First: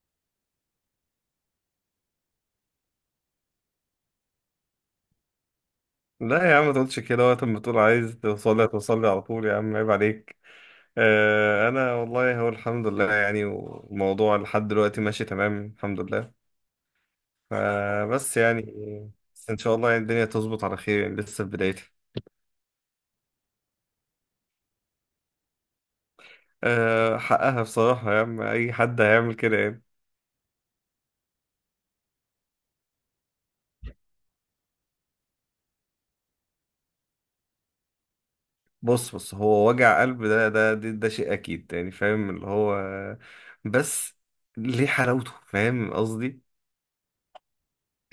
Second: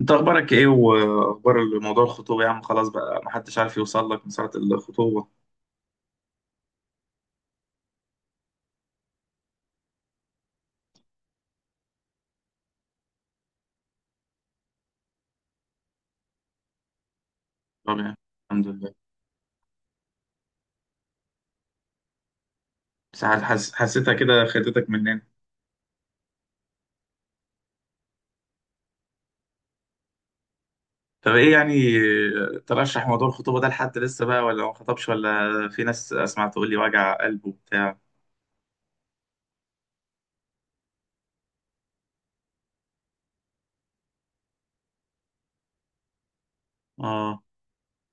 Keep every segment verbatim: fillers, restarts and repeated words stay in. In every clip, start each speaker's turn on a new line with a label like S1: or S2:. S1: انت اخبارك ايه، واخبار موضوع الخطوبه يا عم؟ خلاص بقى ما حدش عارف يوصل لك من ساعه الخطوبه.
S2: لا يا عم ما تقولش كده، وقت ما تقول عايز توصل لي هتوصل لي على طول يا عم، عيب عليك. آه انا والله هو الحمد لله يعني، والموضوع لحد دلوقتي ماشي تمام الحمد لله.
S1: طب
S2: آه
S1: يعني.
S2: بس يعني
S1: الحمد لله.
S2: بس ان شاء الله يعني الدنيا تظبط على خير، يعني لسه في بدايتها.
S1: بس حس... حسيتها كده خدتك مننا.
S2: آه حقها بصراحة يا عم، اي حد هيعمل كده يعني.
S1: طب ايه يعني. اه، ترشح موضوع الخطوبه ده لحد لسه بقى، ولا ما خطبش ولا؟ في ناس اسمع تقول لي وجع قلب وبتاع.
S2: بص بص، هو وجع قلب، ده ده ده, ده شيء اكيد يعني، فاهم اللي هو، بس ليه حلاوته، فاهم قصدي،
S1: اه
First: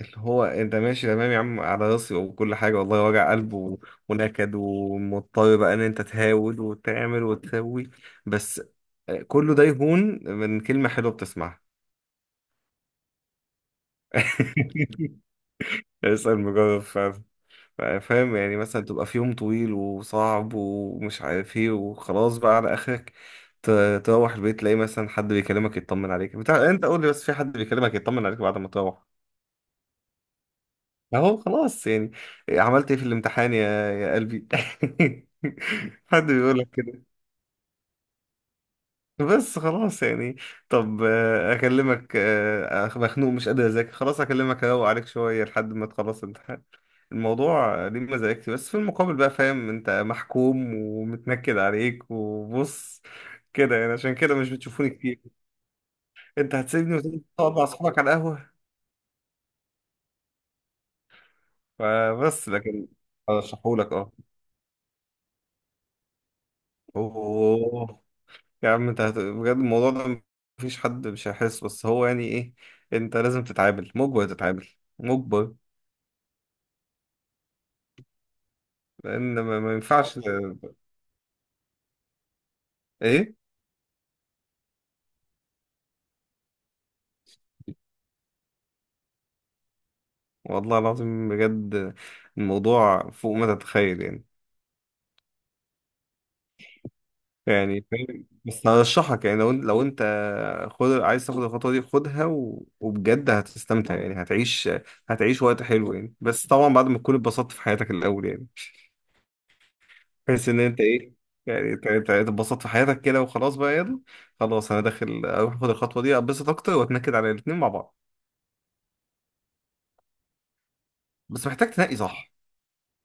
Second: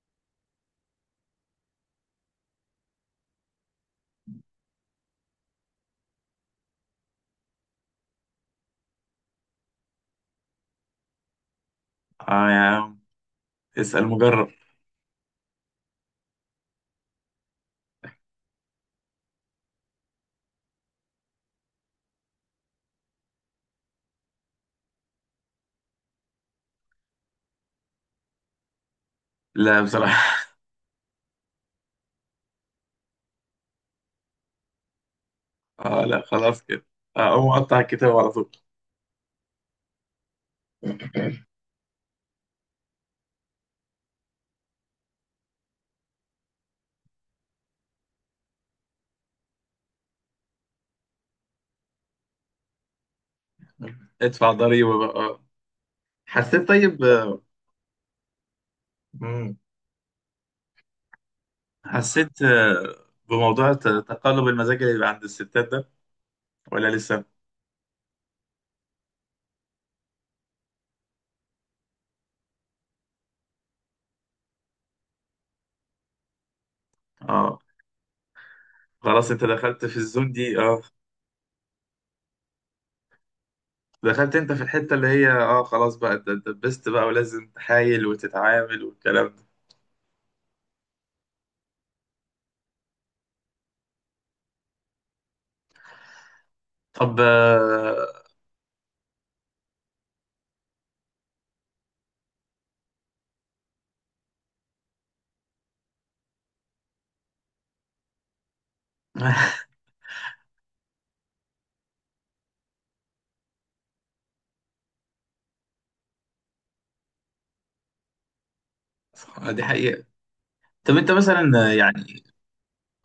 S2: اللي هو انت ماشي تمام يا عم على راسي وكل حاجة والله، وجع قلب و- ونكد، ومضطر بقى ان انت تهاود وتعمل وتسوي، بس كله ده يهون من كلمة حلوة بتسمعها.
S1: اه يا عم، اسال مجرب.
S2: اسأل مجرب فعلا. فاهم يعني، مثلا تبقى في يوم طويل وصعب ومش عارف ايه وخلاص بقى على اخرك، ت- تروح البيت تلاقي مثلا حد بيكلمك يطمن عليك بتاع، انت قول لي بس، في حد بيكلمك يطمن عليك بعد ما تروح؟
S1: لا بصراحه.
S2: اهو خلاص يعني. عملت ايه في الامتحان يا يا قلبي؟
S1: اه، لا
S2: حد بيقول
S1: خلاص
S2: لك
S1: كده.
S2: كده؟
S1: اه، اقوم اقطع الكتاب على طول.
S2: بس خلاص يعني. طب آه، اكلمك، آه، أخ- مخنوق مش قادر اذاكر خلاص، اكلمك اروق عليك شويه لحد ما تخلص الامتحان. الموضوع آه، ليه مزاجتي، بس في المقابل بقى فاهم انت محكوم ومتنكد عليك، وبص كده يعني، عشان كده مش
S1: ادفع
S2: بتشوفوني
S1: ضريبه بقى
S2: كتير.
S1: اه.
S2: انت
S1: حسيت
S2: هتسيبني
S1: طيب.
S2: وتقعد مع اصحابك على القهوه.
S1: آه، حسيت
S2: فبس، لكن
S1: آه، بموضوع ت-
S2: ارشحهولك اه.
S1: تقلب المزاج اللي بيبقى عند الستات ده، ولا لسه؟
S2: اوه يا عم، انت هت... بجد الموضوع ده مفيش حد مش هيحس، بس هو يعني ايه؟ انت لازم تتعامل مجبر، تتعامل مجبر.
S1: اه، خلاص
S2: لان
S1: انت
S2: ما, ما
S1: دخلت في
S2: ينفعش.
S1: الزون دي اه.
S2: ايه؟
S1: دخلت انت في الحتة اللي هي اه خلاص بقى، انت انت اتدبست بقى، ولازم تحايل وتتعامل والكلام ده.
S2: والله العظيم بجد، الموضوع فوق ما تتخيل يعني.
S1: طب
S2: يعني
S1: آه،
S2: فاهم؟ بس هرشحك يعني، لو انت لو انت خد، عايز تاخد الخطوه دي خدها، و... وبجد هتستمتع يعني، هتعيش هتعيش وقت حلو يعني، بس طبعا بعد ما تكون اتبسطت في حياتك الاول يعني، بحيث ان انت ايه، يعني ت- ت- تتبسط في حياتك كده، وخلاص بقى يلا، خلاص انا داخل اروح اخد الخطوه دي، اتبسط اكتر واتنكد على الاتنين مع بعض،
S1: آه، دي حقيقة. طب انت
S2: بس
S1: مثلا آه،
S2: محتاج تنقي
S1: يعني.
S2: صح.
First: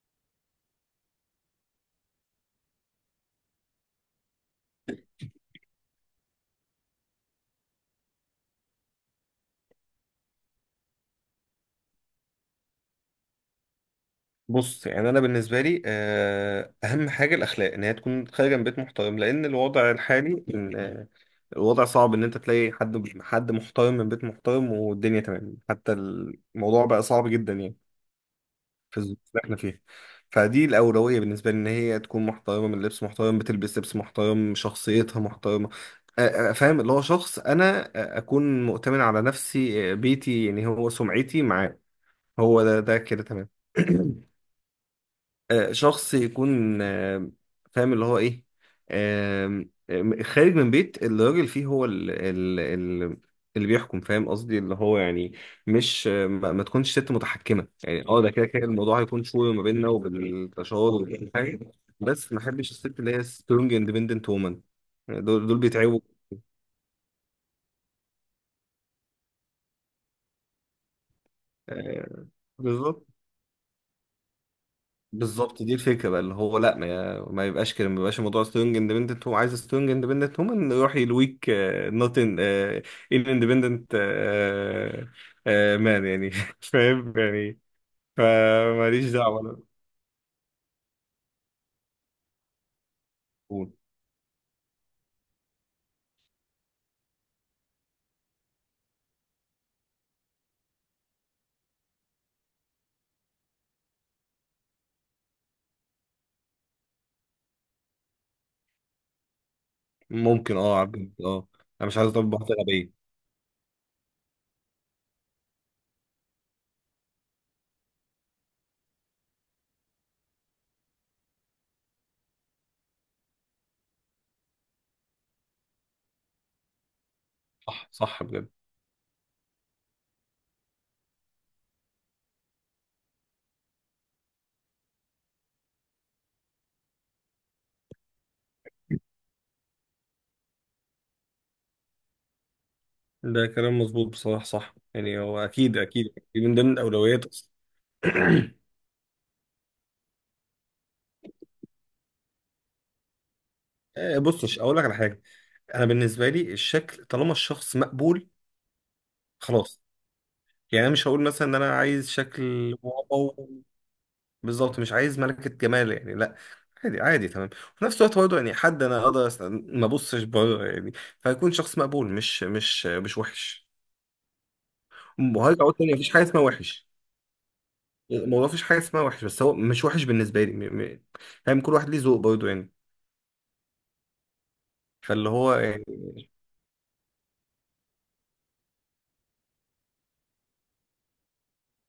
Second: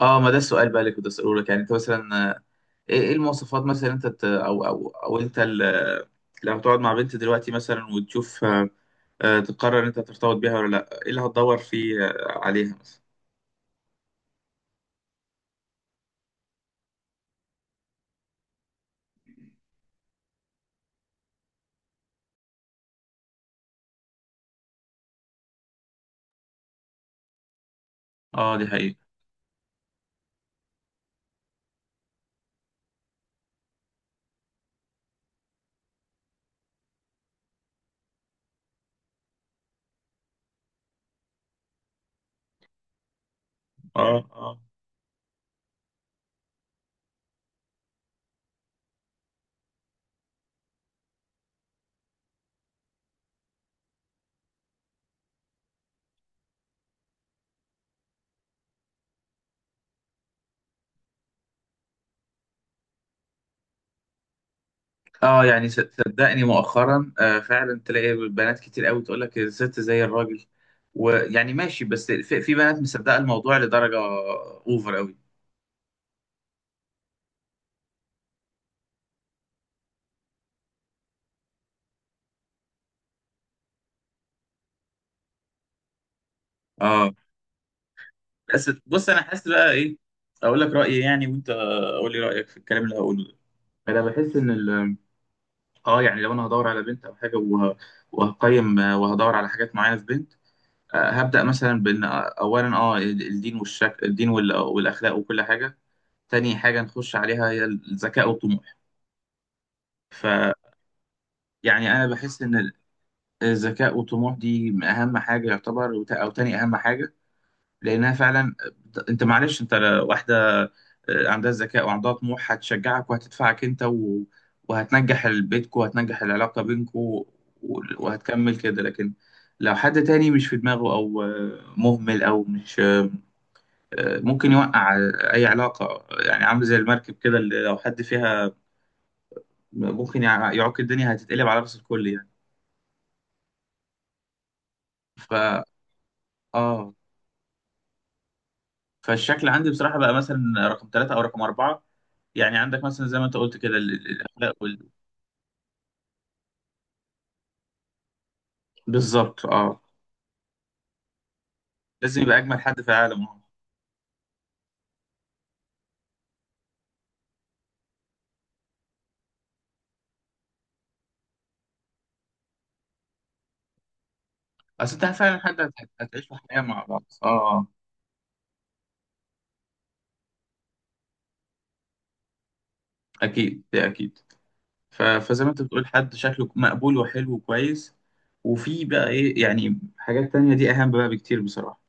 S1: اه ما ده السؤال بقى اللي كنت اسأله لك يعني. انت مثلا آه، ايه إيه المواصفات مثلا انت ت- او او او انت ال- لما تقعد مع بنت دلوقتي مثلا وتشوف آه، آه، تقرر انت ترتبط بيها ولا لا. ايه اللي هتدور فيه آه، عليها مثلا؟
S2: بص يعني انا بالنسبه لي آه، اهم حاجه الاخلاق، ان هي تكون خارجه من بيت محترم، لان الوضع الحالي إن، آه، الوضع صعب ان انت تلاقي حد حد محترم من بيت محترم والدنيا تمام، حتى الموضوع بقى صعب جدا يعني،
S1: اه، دي حقيقة.
S2: في الظروف اللي احنا فيها. فدي الأولوية بالنسبة لي، إن هي تكون محترمة، من اللبس محترم بتلبس لبس محترم، شخصيتها محترمة، أ- أ- فاهم اللي هو شخص، أنا أ- أكون مؤتمن على نفسي، أ، بيتي يعني، هو سمعتي معاه، هو ده ده كده تمام.
S1: اه اه.
S2: آه، شخص يكون، آه، فاهم اللي هو ايه، آم، آم، خارج من بيت الراجل، فيه هو ال ال ال اللي بيحكم، فاهم قصدي، اللي هو يعني مش، آه، ما ما تكونش ست متحكمة يعني، اه ده كده كده الموضوع هيكون شوية ما بيننا وبالتشاور وكل حاجة، بس ما احبش الست اللي هي سترونج اندبندنت وومن،
S1: اه
S2: دول دول
S1: يعني ص-
S2: بيتعبوا.
S1: صدقني مؤخرا آه فعلا تلاقي بنات كتير قوي تقول لك الست زي الراجل. ويعني ماشي، بس
S2: آه،
S1: في, في بنات
S2: بالظبط.
S1: مصدقة الموضوع لدرجة اوفر قوي.
S2: بالظبط، دي الفكره بقى، اللي هو لا، ما, ما يبقاش كده، ما يبقاش الموضوع سترونج اندبندنت، هو عايز سترونج اندبندنت، هم يروح يلويك نوت ان، ان اندبندنت مان يعني.
S1: اه،
S2: فاهم يعني،
S1: بس بص
S2: فماليش
S1: انا
S2: دعوه
S1: حاسس
S2: انا.
S1: بقى ايه. اقول لك رأيي يعني، وانت قول لي رأيك في الكلام اللي هقوله.
S2: قول.
S1: ده انا بحس ان ال- اه يعني لو انا هدور على بنت او حاجة وه- وهقيم آه، وهدور على حاجات معينة في بنت. آه، هبدأ مثلا بإن آه، أولا أه الدين والشك... الدين وال- والأخلاق وكل حاجة. تاني حاجة نخش عليها هي الذكاء والطموح. فيعني.
S2: ممكن اه، عبد اه، انا مش
S1: أنا
S2: عايز اطبق
S1: بحس
S2: واحده
S1: إن
S2: غبيه.
S1: الذكاء والطموح دي أهم حاجة يعتبر، وت- أو تاني أهم حاجة. لأنها فعلا بت- أنت معلش أنت ل- واحدة آه، عندها ذكاء وعندها طموح هتشجعك وهتدفعك أنت و... وهتنجح بيتكو وهتنجح العلاقة بينكو و...
S2: صح صح بجد،
S1: وهتكمل كده. لكن لو حد تاني مش في دماغه أو آه، مهمل أو مش ممكن يوقع. اي علاقه يعني عامل زي المركب كده، اللي لو حد فيها ممكن يع- يعوق، الدنيا هتتقلب على راس الكل يعني.
S2: ده كلام مظبوط بصراحه، صح يعني،
S1: ف
S2: هو اكيد اكيد من ضمن
S1: اه
S2: الاولويات اصلا.
S1: فالشكل عندي بصراحه بقى مثلا رقم ثلاثة او رقم اربعة. يعني عندك مثلا زي ما انت قلت كده ال- ال-
S2: آه، بص،
S1: الاخلاق
S2: مش اقول لك
S1: وال...
S2: على حاجه، انا بالنسبه لي الشكل طالما الشخص مقبول
S1: بالظبط
S2: خلاص
S1: اه،
S2: يعني، انا مش هقول مثلا ان انا عايز
S1: لازم يبقى اجمل
S2: شكل
S1: حد في العالم اه.
S2: واو، بالظبط مش عايز ملكة جمال يعني، لا، عادي عادي تمام. وفي نفس الوقت برضه يعني حد انا اقدر، أس- ما ابصش بره يعني، فيكون شخص مقبول، مش مش مش وحش.
S1: اصل انت فعلا حد
S2: وهرجع اقول
S1: هت-
S2: تاني، مفيش حاجة
S1: هتعيشوا
S2: اسمها
S1: حياه مع
S2: وحش،
S1: بعض اه آه.
S2: الموضوع مفيش حاجة اسمها وحش، بس هو مش وحش بالنسبة لي، م- م- يعني كل واحد ليه ذوق برضه يعني،
S1: اكيد ده اكيد. ف...
S2: فاللي
S1: فزي ما
S2: هو
S1: انت
S2: يعني،
S1: بتقول حد شكله مقبول وحلو وكويس. وفي بقى ايه يعني، حاجات تانية دي اهم بقى بكتير بصراحه.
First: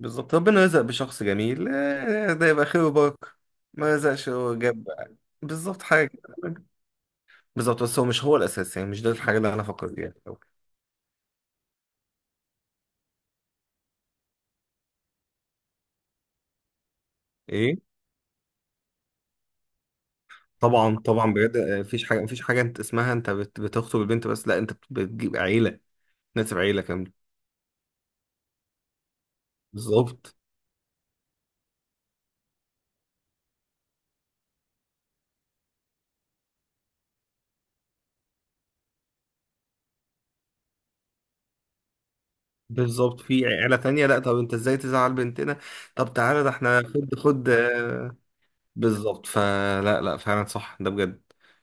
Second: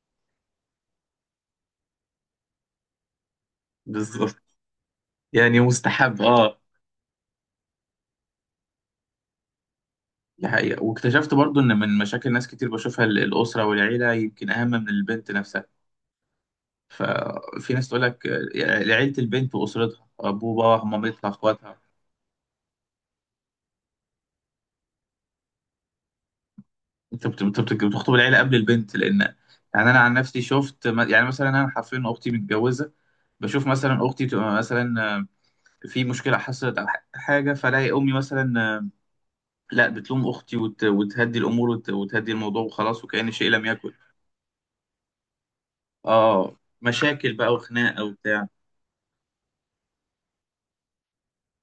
S2: بالظبط. ربنا رزق بشخص جميل آه، ده يبقى خير وبركة، ما رزقش
S1: بالظبط،
S2: هو جاب.
S1: يعني
S2: بالظبط حاجة.
S1: مستحب اه.
S2: بالظبط، بس هو مش هو الاساس يعني، مش ده الحاجه اللي انا فكرت فيها في الأول.
S1: دي حقيقة. واكتشفت برضو ان من مشاكل ناس كتير بشوفها ال- الأسرة والعيلة يمكن أهم من البنت نفسها. ففي
S2: ايه،
S1: ناس تقول لك آه، عيلة البنت وأسرتها، أبوه باباها
S2: طبعا
S1: مامتها
S2: طبعا بجد.
S1: أخواتها.
S2: آه، مفيش حاجه، مفيش حاجه، انت اسمها انت بت- بتخطب البنت، بس لا، انت بت- بتجيب عيله، ناسب عيله كامله.
S1: أنت بت- بت- بت- بتخطب العيلة قبل البنت، لأن يعني أنا عن
S2: بالظبط.
S1: نفسي شفت م- يعني مثلا أنا حرفيا أختي متجوزة. بشوف مثلا أختي تبقى مثلا آه، في مشكلة حصلت أو ح- حاجة، فلاقي أمي مثلا آه، لا بتلوم أختي، وت- وتهدي الأمور وت- وتهدي الموضوع وخلاص،
S2: بالظبط،
S1: وكأن
S2: في
S1: شيء لم
S2: عيله
S1: يكن.
S2: تانية لا، طب انت ازاي تزعل بنتنا، طب تعالى ده
S1: اه
S2: احنا خد
S1: مشاكل
S2: خد
S1: بقى وخناقه
S2: آه،
S1: وبتاع.
S2: بالظبط، فلا لا فعلا صح، ده بجد.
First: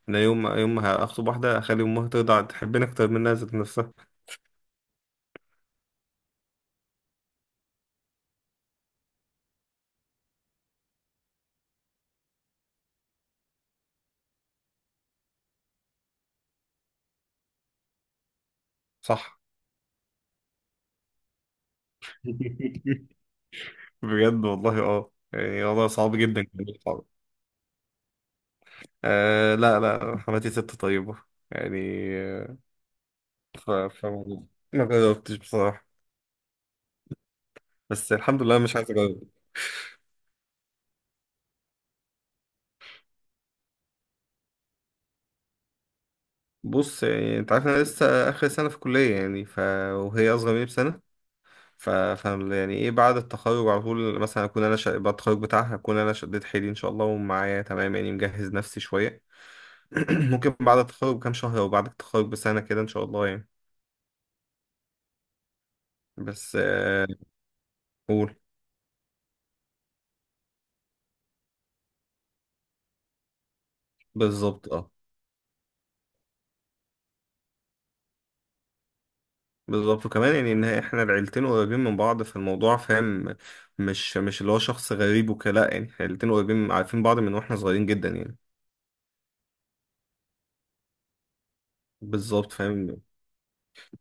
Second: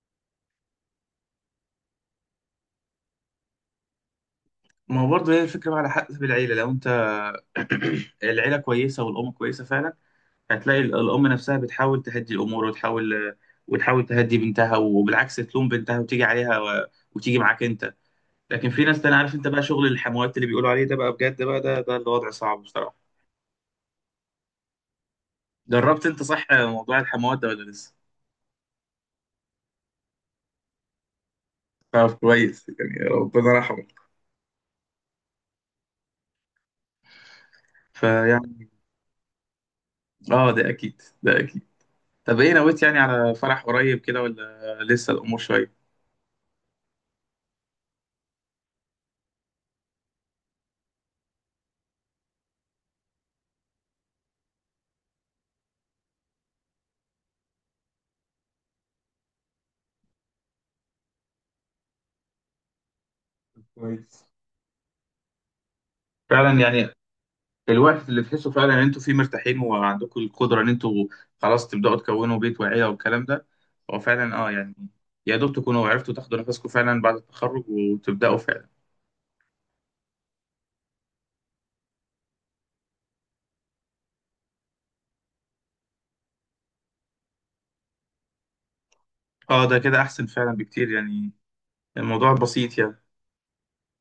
S2: انا يوم يوم ما هخطب واحده اخلي امها ترضى تحبني اكتر منها ذات نفسها.
S1: ما هو برضه هي الفكره بقى على حسب العيله، لو انت العيله كويسه والام كويسه فعلا، هتلاقي ال- الام نفسها بتحاول تهدي الامور وتحاول وتحاول تهدي بنتها، وبالعكس تلوم بنتها وتيجي عليها و... وتيجي معاك انت. لكن في ناس تانية، عارف
S2: صح.
S1: انت بقى شغل الحموات اللي بيقولوا عليه ده بقى بجد بقى، ده ده الوضع صعب بصراحه.
S2: بجد والله، اه يعني والله
S1: جربت
S2: صعب
S1: انت
S2: جدا.
S1: صح موضوع الحموات ده ولا لسه؟
S2: آه لا لا، حماتي ست طيبة يعني.
S1: طب
S2: آه،
S1: كويس يعني، ربنا
S2: ف...
S1: رحمه.
S2: ف... ما جربتش بصراحة، بس الحمد لله
S1: فيعني
S2: مش عايز اجرب.
S1: اه، ده اكيد ده اكيد. طب ايه نويت يعني، على فرح قريب كده ولا لسه الامور شويه؟
S2: بص يعني انت عارف انا لسه اخر سنة في كلية يعني، ف... وهي اصغر مني بسنة، ف... فاهم يعني، ايه بعد التخرج على طول مثلا اكون انا، ش... بعد التخرج بتاعها اكون انا شديت حيلي ان شاء الله، ومعايا تمام يعني، مجهز نفسي شوية. ممكن بعد التخرج بكام شهر، او بعد التخرج بسنة كده ان شاء الله يعني.
S1: كويس
S2: بس
S1: فعلا يعني.
S2: آه.
S1: الوقت اللي
S2: قول.
S1: تحسوا فعلا ان انتوا فيه مرتاحين وعندكم القدره ان انتوا خلاص تبداوا تكونوا بيت وعيله والكلام ده. هو فعلا اه
S2: بالظبط
S1: يعني،
S2: اه.
S1: يا دوب تكونوا عرفتوا تاخدوا نفسكم فعلا بعد التخرج وتبداوا فعلا.
S2: بالظبط، وكمان يعني ان احنا العيلتين قريبين من بعض، فالموضوع فاهم، مش مش اللي هو شخص غريب وكده، لا يعني احنا العيلتين قريبين عارفين بعض من واحنا صغيرين جدا يعني.
S1: اه، ده كده احسن فعلا بكتير يعني. الموضوع
S2: بالظبط
S1: بسيط
S2: فاهم.
S1: يعني.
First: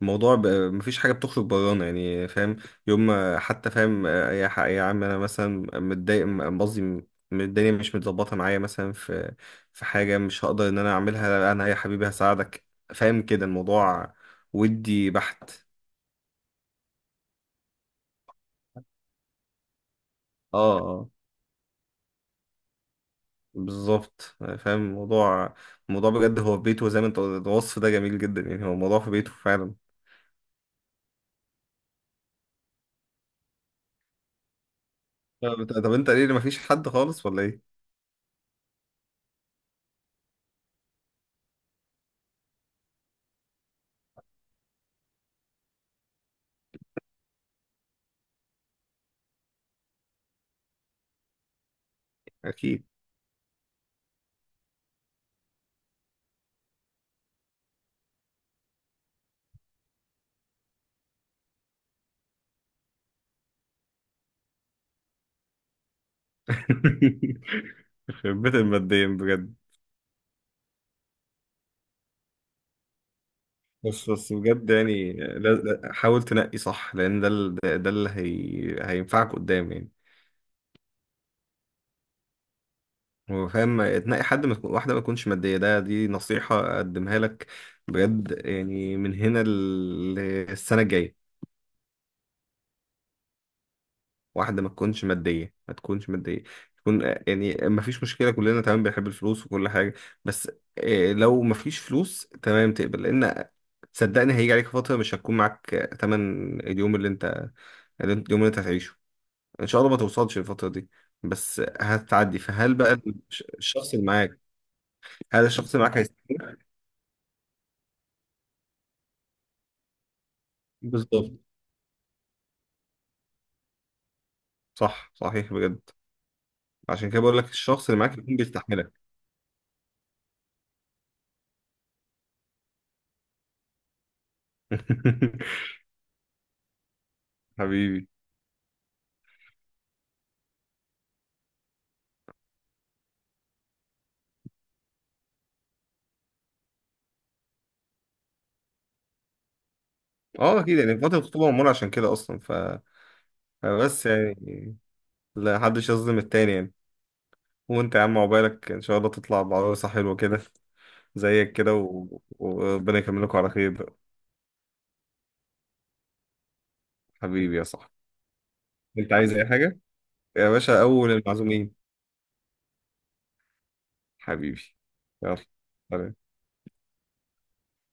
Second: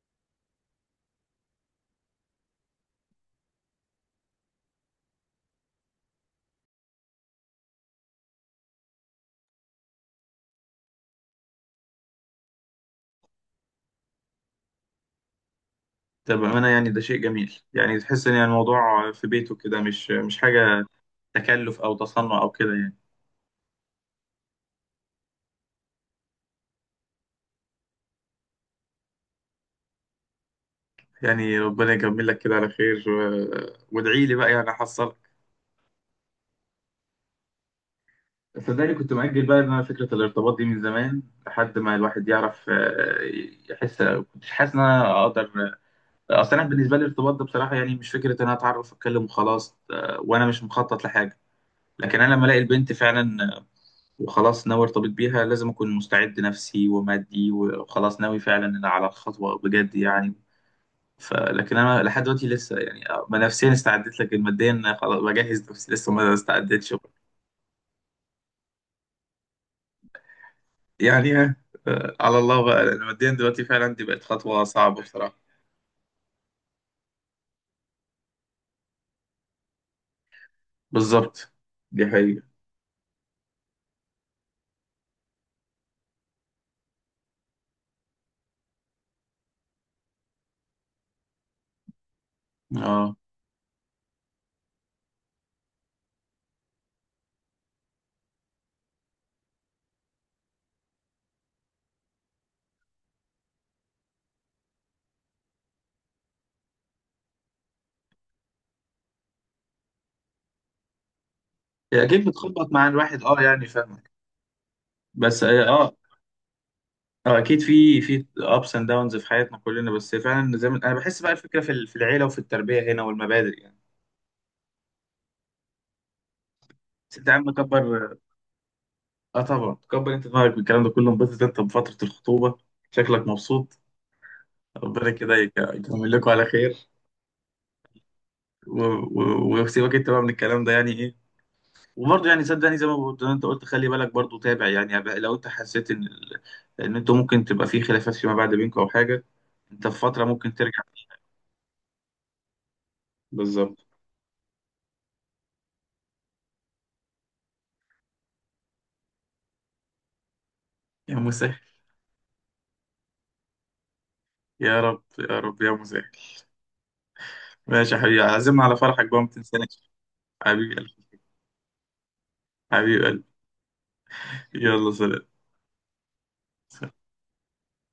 S2: الموضوع ب... مفيش حاجه بتخرج برانا يعني، فاهم، يوم ما- حتى فاهم آه، يا ح- يا عم، انا مثلا متضايق، م- قصدي، م- الدنيا مش متظبطه معايا مثلا، في في حاجه مش هقدر ان انا اعملها، انا يا حبيبي هساعدك، فاهم كده الموضوع، ودي بحت.
S1: ده بامانه، يعني ده شيء جميل، يعني تحس ان يعني الموضوع في بيته كده مش مش
S2: اه
S1: حاجه
S2: آه.
S1: تكلف او تصنع او كده يعني.
S2: بالظبط، فاهم الموضوع. الموضوع بجد هو في بيته زي ما انت قلت، الوصف ده جميل جدا يعني، هو الموضوع في بيته فعلا.
S1: يعني ربنا يكمل لك كده على خير، و... وادعي لي بقى يعني احصلك.
S2: طب طب انت ليه ما فيش حد خالص ولا ايه؟
S1: صدقني كنت مأجل بقى ان انا فكرة الارتباط دي من زمان، لحد ما الواحد يعرف آه، يحس. كنتش حاسس ان انا اقدر. اصل انا بالنسبة لي الارتباط ده بصراحة يعني مش فكرة ان انا اتعرف اتكلم وخلاص، آه، وانا مش مخطط لحاجة. لكن انا لما الاقي
S2: اكيد.
S1: البنت فعلا آه، وخلاص ناوي ارتبط بيها، لازم اكون مستعد نفسي ومادي وخلاص ناوي فعلا على الخطوة بجد يعني. فلكن انا لحد دلوقتي لسه يعني آه، ما نفسيا استعدت، لكن ماديا خلاص بجهز نفسي لسه ما استعدتش.
S2: يخرب بيت الماديين بجد.
S1: يعني آه، آه، على الله بقى، لأن ماديا دلوقتي فعلا دي
S2: بس
S1: بقت
S2: بس
S1: خطوة
S2: بجد
S1: صعبة
S2: يعني،
S1: بصراحة.
S2: لا لا، حاول تنقي صح، لان ده ال- ده ده اللي هي... هينفعك قدام يعني.
S1: بالظبط، دي حقيقة
S2: هو فاهم، تنقي حد، ما تكون واحده ما تكونش ماديه، ده دي نصيحه اقدمها لك بجد يعني، من هنا للسنه الجايه.
S1: اه.
S2: واحدة ما تكونش مادية، ما تكونش مادية، تكون آه، يعني ما فيش مشكلة، كلنا تمام بنحب الفلوس وكل حاجة، بس آه، لو ما فيش فلوس تمام تقبل، لأن صدقني هيجي عليك فترة مش هتكون معاك آه، تمن اليوم اللي انت، اللي انت- اليوم اللي انت هتعيشه، ان شاء الله ما توصلش الفترة دي، بس
S1: هي اكيد
S2: هتعدي،
S1: بتخبط
S2: فهل
S1: مع
S2: بقى
S1: الواحد اه
S2: الش-
S1: يعني،
S2: الشخص اللي
S1: فاهمك.
S2: معاك،
S1: بس
S2: هل
S1: اه
S2: الشخص اللي
S1: اه
S2: معاك هيستحملك؟
S1: آه، اكيد في في ابس اند داونز في حياتنا كلنا، بس فعلا زي ما انا بحس بقى
S2: بالظبط.
S1: الفكرة في ال- في العيلة وفي التربية هنا والمبادئ يعني.
S2: صح صحيح بجد، عشان
S1: بس
S2: كده
S1: انت يا
S2: بقول لك
S1: عم
S2: الشخص اللي
S1: كبر.
S2: معاك يكون بيستحملك.
S1: اه طبعا كبر انت دماغك بالكلام ده كله، انبسط انت بفترة الخطوبة، شكلك مبسوط. ربنا كده يك- يكمل لكم على خير.
S2: حبيبي.
S1: و- و- وسيبك انت بقى من الكلام ده يعني ايه. وبرضه يعني صدقني زي ما بقول- زي ما انت قلت، خلي بالك برضه، تابع يعني بقى، لو انت حسيت ان ال- ان انتوا ممكن تبقى في خلافات فيما بعد بينكم او حاجه. انت في فتره ممكن
S2: اه اكيد
S1: ترجع.
S2: يعني، فترة الخطوبة معمولة عشان كده اصلا، ف
S1: بالظبط.
S2: بس يعني لا حدش يظلم التاني يعني. وانت يا عم عقبالك ان شاء الله تطلع بعروسة حلوة كده
S1: يا
S2: زيك
S1: مسهل.
S2: كده، و- وربنا يكملكم على خير بقى.
S1: يا رب يا رب يا مسهل.
S2: حبيبي يا صاحبي.
S1: ماشي يا حبيبي، عزمنا على فرحك
S2: انت
S1: بقى، ما
S2: عايز اي حاجة
S1: تنساناش.
S2: يا
S1: حبيبي
S2: باشا،
S1: قلبي.
S2: اول المعزومين.
S1: حبيب قلبي.
S2: حبيبي.
S1: يلا سلام.
S2: يلا سلام.